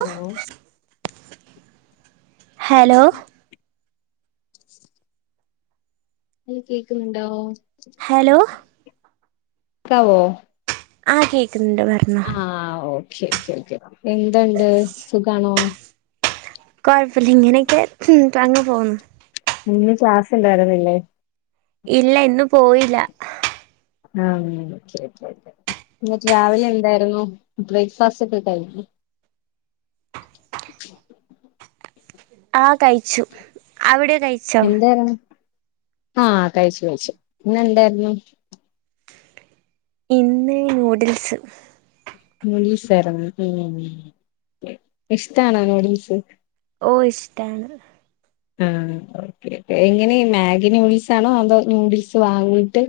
Hello hello ങ്ങ കേക്കുന്നുണ്ടോ hello ക്കാവോ ആ കേ ക്കുന്നുണ്ട് പർഞ്ഞോ ക്കെ ക്കെ ക്കെ എന്തുണ്ട്? സുഖാണോ? കൊഴപ്പില്ല ഇങ്ങനൊക്കെ ക്ക് കഴിഞ്ഞ് പോവുന്ന് ഇന്ന് ക്ലാസ്സ്‌ ണ്ടായിര്ന്നില്ലേ? ഇല്ല ഇന്ന് പോയില്ല [unintelligible] ന്നട്ട് രാവിലെ എന്തായിരുന്നു ബ്രേക്ഫാസ്റ്റൊക്കെ കഴി ആ കഴിച്ചു അവിടെ കഴിച്ചോ എന്താർഞ്ഞേ ആ കഴിച്ചു കഴിച്ചു ന്നെന്താർന്നു ഇന്ന് നൂഡിൽസ് നൂഡിൽസ് ആയിർന്നു മ്മ് ഇഷ്ടാണോ നൂഡിൽസ് ഓ ഇഷ്ടാണ് ആ ഓക്കേ എങ്ങനെ ഈ മാഗ്ഗി നൂഡിൽസ് ആണോ അതോ നൂഡിൽസ് വാങ്ങീട്ട്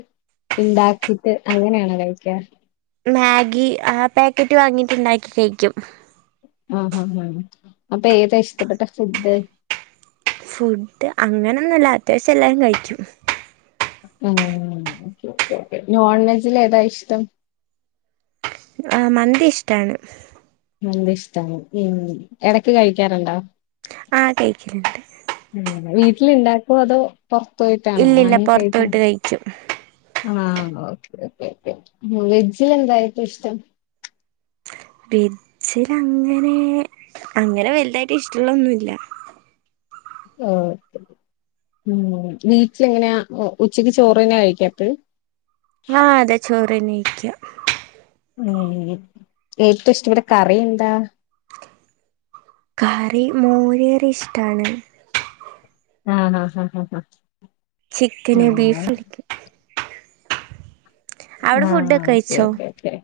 ണ്ടാക്കീട്ട് അങ്ങനാണോ കഴിക്കാ മാഗ്ഗി ആ പാക്കറ്റ് വാങ്ങീട്ട് ണ്ടാക്കി കഴിക്കും ആ ഹാ ഹാ അപ്പേതാ ഇഷ്ടപ്പെട്ട ഫുഡ്‌ ഫുഡ്‌ അങ്ങനൊന്നുല്ല അത്യാവശ്യം എല്ലാം കഴിക്കും മ്മ് ഓക്കേ നോൺവെജിൽ ഏതാ ഇഷ്ടം ആ മന്തി ഇഷ്ടാണ് മന്തി ഇഷ്ടാണ് എടക്ക് കഴിക്കാറുണ്ടോ ആ കഴിക്കല്ണ്ട്‌ ട്ടിലിണ്ടാക്കോ അതോ പൊർത്തോയിട്ടാണോ ഇല്ലില്ല പുറത്ത് വാങ്ങികഴിക്ക പോയിട്ട് കഴിക്കും ആ ഓക്കേ ഓക്കേ വെജിലെന്താ ഏറ്റവും ഇഷ്ടം വെ ജ്ജിലങ്ങനെ അങ്ങനെ വലുതായ്ട്ട് ഇഷ്ടള്ളൊന്നുല്ല ഓ മ്മ് വീട്ടിലെങ്ങനെയാ ഉച്ചക്ക് ചോറ് തന്നെയാ കഴിക്കാ എപ്പഴും? ആ അതെ ചോറ്. തന്നെഴിക്കാ ഏറ്റവും ഇഷ്ടപ്പെട്ട കറി ന്താ കറി മോര് കറി ഇഷ്ടാണ് ആ ആ അ അ അ ചിക്കന് ബീഫ് അവിടെ ആ ഫുഡൊക്കെ ഓക്കേ കഴിച്ചോ ഓക്കേ ക്കെ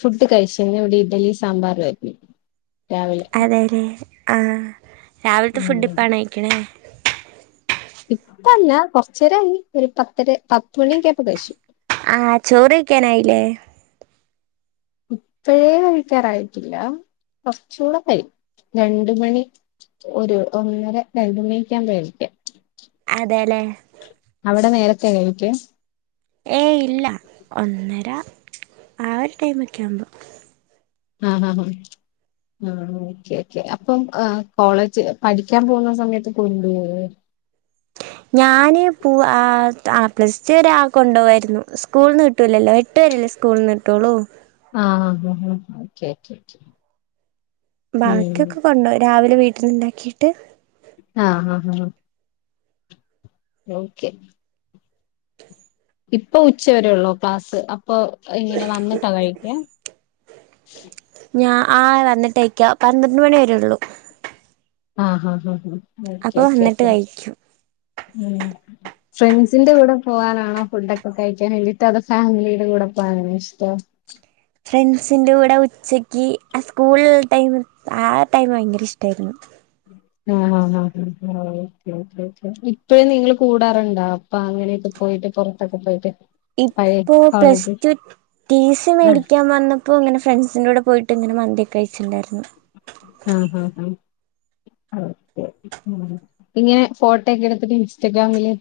ഫുഡ്‌ കഴിച്ചു ഇന്നിവിടെ ഇടലിം സാമ്പാറും ആയിര്ന്നു അതേലേ ആ രാവിൽത്തെ ഫുഡ്‌ ഉം ഇപ്പാണോ കഴിക്ക്ണേ ഇപ്പല്ല കൊർച്ചേരായി ഒരു പത്തര് പത്തുമണി ക്കായപ്പൊ കഴിച്ചു ആ ചോറെയ്ക്കാനായില്ലെ ഇപ്പഴെ വെയ്ക്കാറായിട്ടില്ല കൊർച്ചൂടെ കഴിയും രണ്ടു മണി ഒരു ഒന്നര രണ്ടുമണിക്കാ കഴിക്കാ അതെലെ അവിടെ നേരത്തെ എണീക്കും ഏ ഇല്ല ഒന്നര ആ ഒരു ടൈമൊക്കെ ആമ്പം ആ ഹാ ഉം ആ ഓക്കെ ഓക്കെ അപ്പം കോളേജ് പഠിക്കാ പോകുന്ന സമയത്ത് കൊണ്ടൊവോ ഞാന് പോവ് ആ പ്ലസ് ടു വരെ ആ കൊണ്ടുവായിരുന്നു സ്കൂളിന്ന് കിട്ടൂലല്ലോ എട്ട് വരെല്ലേ സ്കൂളിന്ന് കിട്ടൊള്ളൂ ആ ആ ഓക്കേ ക്കേ ക്കേ ബാക്കിഒക്കെ കൊണ്ടോവും രാവിലെ വീട്ടി ല്ണ്ടാകീട്ട് ആ ആ ഓക്കേ ഇപ്പോ ഉച്ചവരെ ഒള്ളൊ ക്ലാസ്സ് അപ്പോ എങ്ങനാ വന്നിട്ടാ കഴിക്യാ ഞാ ആ വന്നിട്ടാ കഴിക്കാ പന്ത്രണ്ട് മണി വരെള്ളൂ ആ ആ ആ ഓക്കേ ഓക്കേ വന്നിട്ട് കഴിക്കും ഉം ഫ്രണ്ട്സിന്റെ കൂടെ പോവാനാണോ ഫുഡൊക്കെ കഴിക്കാൻ വേണ്ടിട്ട് അതോ ഫാമിലിയുടെ കൂടെ പോവാനാണോ ഇഷ്ടം ഫ്രണ്ട്സിന്റെ കൂടെ ഉച്ചയ്ക്ക് ആ സ്കൂൾള്ള ടൈമ് ആ ടൈം ഭയങ്കര ഇഷ്ടായിരുന്നു ആ ആ ആ ഓക്കേ ഓക്കേ ഓക്കേ ഇപ്പഴും നിങ്ങള് കൂടാറ്ണ്ടൊ പ്പാ അങ്ങനെയൊക്കെ പോയിട്ട് പൊറത്തൊക്കെ പോയിട്ട് പഴയ ഇപ്പോ plus college two T C ആഹ് മേടിക്കാ വന്നപ്പോങ്ങനെ ഫ്രണ്ട്സിന്റെ കൂടെ പോയിട്ട്ങ്ങനെ മന്തിക്കെ കഴിച്ചിണ്ടായിരുന്നു ആ ആ ആ ഓക്കേ ഉം ഇങ്ങനെ ഫോട്ടോക്കെ എടുത്തിട്ട് ഇൻസ്റ്റഗ്രാമില്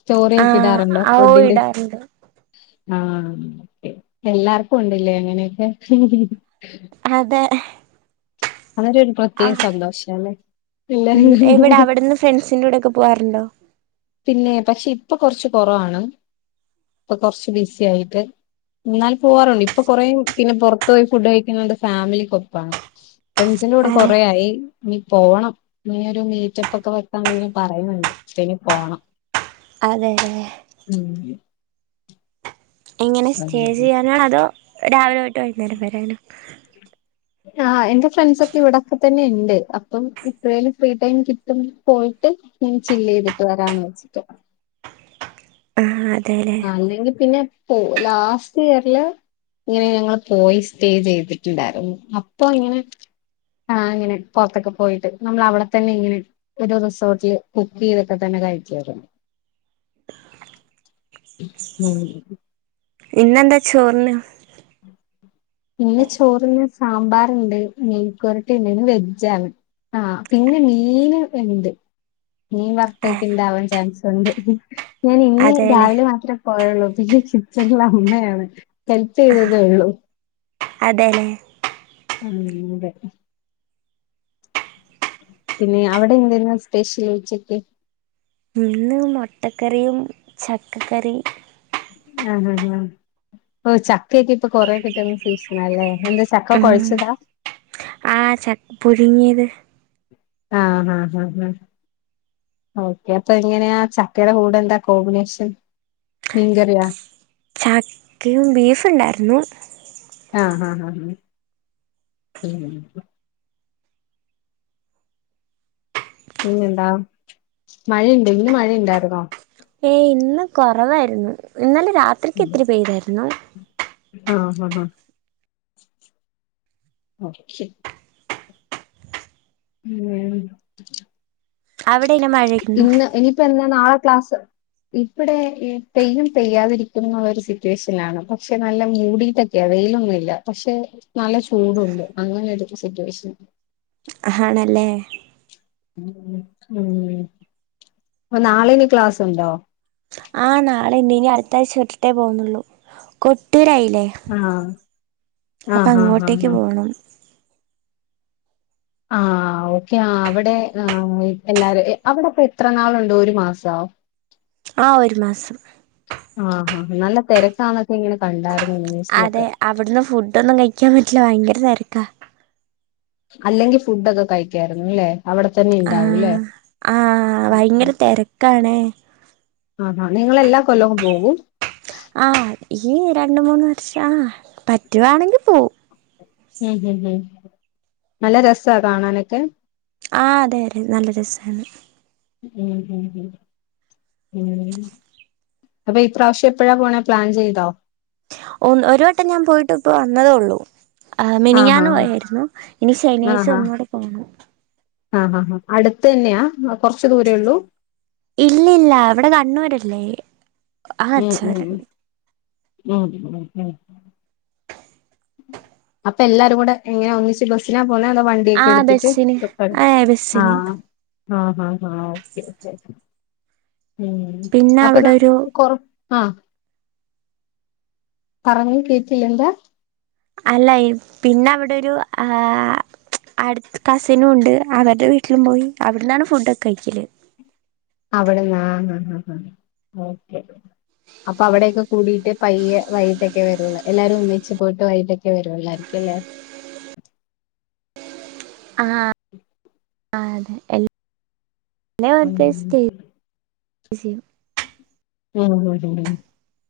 സ്റ്റോറി ആ ഒക്കെ ഇടാറുണ്ടോ ആ ഓ ഇടാറ്ണ്ട് ആ എല്ലാർക്കു ണ്ട്‌ലെ അങ്ങനെക്കെ അതെ അവരൊരു ആ പ്രത്യേക സന്തോഷാലെ ഉം ഹ് എവിടെ ഹ് അവിടുന്ന് ഫ്രണ്ട്സിന്റെ കൂടെ ഒക്കെ പോവാറുണ്ടോ പിന്നെ പക്ഷേ ഇപ്പൊ കൊർച്ച് കൊറവാണ് ഇപ്പൊ കൊർച്ച് ബിസി ആയിട്ട് എന്നാൽ പോവാറുണ്ട് ഇപ്പൊ കൊറെ പിന്നെ പൊറത്തോയി ഫുഡ് കഴിക്കുന്നത് ഫാമിലിക്കൊപ്പാണ് ഫ്രണ്ട്സിന്റൊടെ അതെ കൊറെ ആയി ഇനി പോവണം ഇനിയൊരു മീറ്റപ്പക്കെ വെക്കാൻ വേണ്ടി പറയ്ണണ്ട് പോണം അതേലെ ഉം എങ്ങനെ സ്റ്റേ ചെയ്യാനാണോ അതൊ രാവിലെ തൊ ട്ട് വൈന്നേരം വരെണോ ആ എന്റെ ഫ്രണ്ട്സൊക്കെ ഇവിടൊക്കെ തന്നെണ്ട് അപ്പം എപ്പഴേലും ഫ്രീ ടൈം കിട്ടുമ്പൊ പോയിട്ട് ചില്ലയ്തിട്ട് വരാന്ന് വെച്ചിട്ട് ആഹ് ആ അല്ലെങ്കി പിന്നെ ലാസ്റ്റ് ഇയർല് ഇങ്ങനെ ഞങ്ങള് പോയി സ്റ്റേ ചെയ്തിട്ടുണ്ടായ്ര്ന്നു അപ്പൊ ഇങ്ങനെ ആ ഇങ്ങനെ പൊർത്തൊക്കെ പോയിട്ട് നമ്മൾ അവിടെ തന്നെ ഇങ്ങനെ ഒരു റിസോർട്ട്ല് കുക്കെയ്തിട്ടൊക്കെ തന്നെ കൈക്കായ്രുന്നു ഉം ഇന്നെന്താ ചോറിന് ഇന്ന് ചോറിന് സാമ്പാറുണ്ട് മെഴുക്കുപെരട്ടി ഉണ്ട് ഇന്ന് വെജാണ് ആ പിന്നെ മീൻ ഉണ്ട് മീൻ ആ വറുത്തെക്കെ ഇണ്ടാവാൻ ചാൻസുണ്ട് ഞാൻ ഇന്ന് അതെല്ലേ രാവിലെ മാത്രമേ പോയള്ളൂ പിന്നെ [unintelligible] അമ്മയാണ് ചെയ്തതേയുള്ളൂ അതേല്ലേ [unintelligible] പിന്നെ അവിടെ എന്തന്ന് സ്പെഷ്യൽ ഉച്ചക്ക് ഇന്ന് മുട്ടക്കറിയും ചക്കക്കറിയും ആഹ് ആഹ് ആഹ് ഓ ചക്കയൊക്കെ ഇപ്പൊ കൊറേ കിട്ടുന്ന സീസണ അല്ലേ ഉം ആ ചക്ക പുഴുങ്ങീത് ആഹ് ആഹ് ആഹ് ഓക്കെ അപ്പൊ എങ്ങനെയാ ചക്കയുടെ കൂടെ എന്താ കോമ്പിനേഷൻ മീൻകറിയാ ചക്കയും ബീഫ് ഉണ്ടായിരുന്നു [inaudible] പിന്നെന്താ മഴയുണ്ട് ഇന്ന് മഴയുണ്ടായിരുന്നോ ഏയ് ഇന്ന് കൊറവായിരുന്നു ഇന്നലെ രാത്രിക്ക് ഇത്തിരി പെയ്തായിരുന്നു ആഹ് അഹ് ഹ ഉം അവിടെ ഇങ്ങനെ മഴയുണ്ടോ ഇന്ന് ഇനിയിപ്പ എന്നാ നാളെ ക്ലാസ് ഇവിടെ പെയ്യും പെയ്യാതിരിക്കുന്ന ഒരു സിറ്റുവേഷനിലാണ് പക്ഷെ നല്ല മൂടിട്ടക്കെയാ വെയിലൊന്നുമില്ല പക്ഷെ നല്ല ചൂടുണ്ട് അങ്ങനെരു സിറ്റുവേഷൻ ആണല്ലേ ഉം അപ്പൊ നാളെ ഇനി ക്ലാസ്സുണ്ടോ ആ നാളെ ഉണ്ട് ഇനി അടുത്ത ആഴ്ച തൊട്ടിട്ടെ പോകുന്നുള്ളൂ കൊട്ടൂരായി ഇല്ലേ ആഹ് അപ്പൊ ആഹ് ഹാ ഹാ ഹാ അങ്ങോട്ടേക്ക് പോണം ആഹ് ഓക്കെ ആ അവിടെ എല്ലാരും അവിടൊക്ക എത്ര നാളുണ്ട് ഒരു മാസവൊ ആഹ് ഒരു മാസം ആഹ് ആ നല്ല തിരക്ക് ആന്നൊക്കെ ഇങ്ങനെ കണ്ടാരു അതെ അവിടുന്ന് ഫുഡ് ഒന്നും കഴിക്കാൻ പറ്റില്ല ഭയങ്കര തെര ക്കാ അല്ലെങ്കിൽ ഫുഡ് ഒക്കെ കഴിക്കായിരുന്നു ഇല്ലേ ആ ആ ഭയങ്കര ഉം. തേരക്കാണേ ആ ഹാ നിങ്ങെളെല്ലാ കൊല്ലവും പോകും ആ ഈ രണ്ട മൂന്ന് വർഷ ആ പറ്റവാണെങ്കി പോവും ഉം ഉം ഉം നല്ല രസ കാണാനൊക്കെ ആ അതെ നല്ല രസാണ് ഉം ഉം ഉം ഉം അപ്പൊ ഈ പ്രാവശ്യം എപ്പോഴാ പോണെ പ്ലാൻ ചെയ്തോ ഒന്ന് ഒരു വട്ടം ഞാൻ പോയിട്ട് ഇപ്പ വന്നത്ള്ളൂ ആ ആഹാ. മിനിഞ്ഞാന്ന് പോയായിരുന്നു ഇനി ശനിയാഴ്ച ഒന്നുകൂടെ പോണം ആഹ് ഹാ ഹാ അടുത്ത തന്നെയാ കൊറച്ച് ദൂരേള്ളൂ ഇല്ല ഇല്ല വടെ കണ്ണൂരല്ലേ ആ മ് മ് അച്ചാറ് മ് മ് മ് മ് അപ്പൊ എല്ലാരും കൂടെ എങ്ങനെ ഒന്നിച്ച് ബസ്സിനാ പോനെതൊ അതോ ആ വണ്ടീക്കേടുത്തിട്ട് ബസ്സിന് ട്രിപ്പ്ട് ആ ആ ബസ്സിന് ആഹ് ആഹ് ആഹ് ഓക്കേ ഓക്കേ മ് പിന്നെ അപ്പ അവിടെ ഒരു നമ്മക്കൊറ ആഹ് പറഞ്ഞെകേറ്റില്ലെന്താ അല്ല പിന്നവിടൊരു ആ അടുത് കസിനൂണ്ട് അവരെ വീട്ടിലും പോയി അവ്ട്ന്നാണ് ഫോഡോക്കെ കഴിചില്ല് അവിട്ന്നാ ഹ് ഹ് ഹ് ഓക്കേ അപ്പവടെക്കെ കൂടിട്ട് പയ്യേ വൈകിട്ടൊക്കെ വര്ള്ളൂ എല്ലാരൊന്നിച്ച് പോയിട്ട് വൈകിട്ടൊക്കെ വരോള്ളായിരിക്കുല്ലേ ആഹ് ആ അതെ എൽ [unintelligible] [unintelligible] [unintelligible]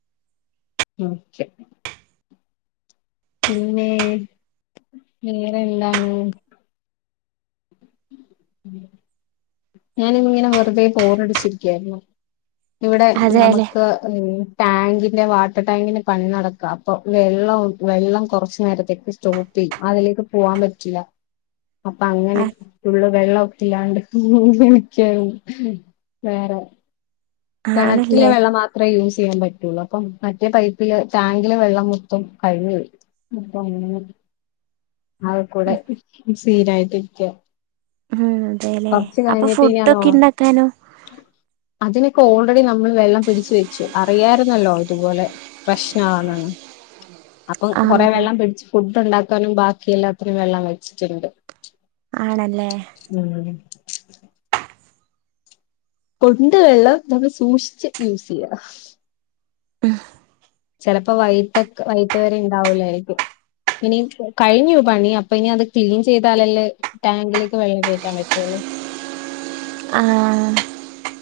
ഓക്കേ പിന്നെ വേ വേറെന്താണ് [unintelligible] ഞാനിങ്ങനെ വെർതെ ബോറടിച്ചിരിക്കായിര്ന്നു. ഇവിടെ അതെല്ലേ നമക്ക് മ് ടാങ്കിന്റെ വാട്ടർ ടാങ്കിന്റെ പണിനടക്കാ അപ്പൊ വെള്ളോം വെള്ളം കൊറച്ച് നേരത്തേക്ക് സ്റ്റോപ്പിയും പോവാൻ പറ്റില്ല ആ അപ്പങ്ങനെഫുൾ വേള്ളോ ഇല്ലാണ്ട് [unintelligible] വേറെ കേണറ്റിലെ ആണല്ലേ വെള്ളം മാത്രേ യൂസ് ചെയ്യാൻ പറ്റുള്ളു അപ്പൊ മറ്റേ പൈപ്പ് ടാങ്കിലെ വള്ളം മൊത്തം കഴിഞ്ഞു പോയി പ്പങ്ങനെ ആകക്കൂടെ സിനായിട്ടിരിക്ക ഉം അതേലേ അപ്പൊ ഇനി അത് ഓ ഫുഡൊക്കെണ്ടാക്കാനോ അതിനൊക്കെ ഓൾറെഡി നമ്മൾ വെള്ളം പിടിച്ച് വെച്ചു അറിയാരുന്നല്ലോ ഇതുപോലെ പ്രശ്നമാന്നെന്ന് അപ്പം ആ കൊറേ വെള്ളം പിടിച്ച് ഫുഡ് ഉണ്ടാക്കാനും ബാക്കി എല്ലാത്തിനും വെള്ളം വെച്ചിട്ട്ണ്ട് ആണല്ലേ ഉണ്ട് വെള്ളം നമ്മൾ സൂക്ഷിച്ച് യൂസ് ചെയ്യ ആഹ് ചിലപ്പോ വൈട്ട് വൈട്ട് വരെ ഇണ്ടാവൂലേരിക്കും ഇനി കഴിഞ്ഞു പണി അപ്പ ഇനി അത് ക്ലീൻ ചെയ്താലല്ലേ ടാങ്കിലേക്ക് വെള്ളം കയറ്റാൻ പറ്റൊള്ളു. ആഹ്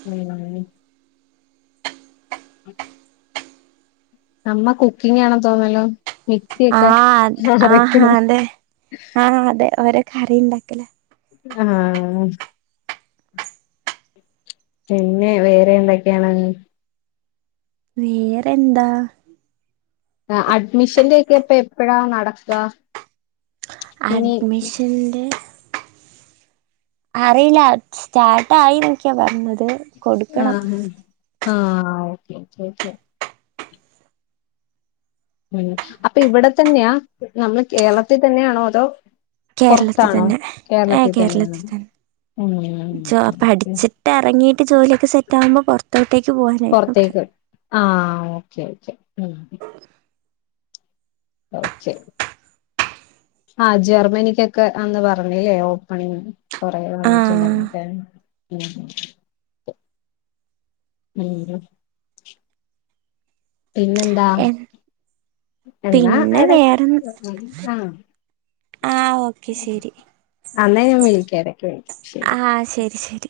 മ് [unintelligible] അമ്മ കുക്കിങ് ആണെന്ന് തോന്നുന്നല്ലോ ആഹ് ആ അതെ ആഹ അതെ ഓരോ കറിയുണ്ടാക്ക [unintelligible] ആഹ് പിന്നെ വേറെ എന്തൊക്കെയാണ് വേറെന്താ അഡ്മിഷന്റെ ഒക്കെപ്പ എപ്പഴാ നടക്കുക ഇനി അഡ്മിഷന്റെ അറിയില്ല സ്റ്റാർട്ട് ആയിന്നൊക്കെയാ പറഞ്ഞത് കൊടുക്കണം ആഹ് ആഹ് ആഹ് ഓക്കെ ചോയ്ക്ക ഉം അപ്പൊ ഇവിടെ തന്നെയാ നമ്മള് കേരളത്തിൽ തന്നെയാണോ അതോ കേരളത്തിൽ പുറത്താണോ തന്നെ ഏ തന്നെയാണ് കേരളത്തിൽ തന്നെ ജോ ഉം പഠിച്ചിട്ട് ഇറങ്ങിയിട്ട് ജോലിയൊക്കെ സെറ്റ് ആകുമ്പോ പുറത്തോട്ടേക്ക് പോവാനായിരുന്നു പ്ലാൻ പുറത്തേക്ക് ആഹ് ഓക്കെ ഓക്കെ ആ ജർമ്മനിക്കൊക്കെ അന്ന് പറഞ്ഞില്ലേ ഓപ്പണിങ്ങ് കൊറെ ആഹ് വന്നിട്ടുണ്ടന്നൊക്കെ ഉം ഉം പിന്നെന്താ എന്നാ പിന്നെ ഇട വേറെ ആ ആഹ് ഓക്കെ ശരി അന്നാ ഞാൻ വിളിക്കാം ഇടയ്ക്ക് വിളിക്കാം ശെരി ആഹ് ശരി ശരി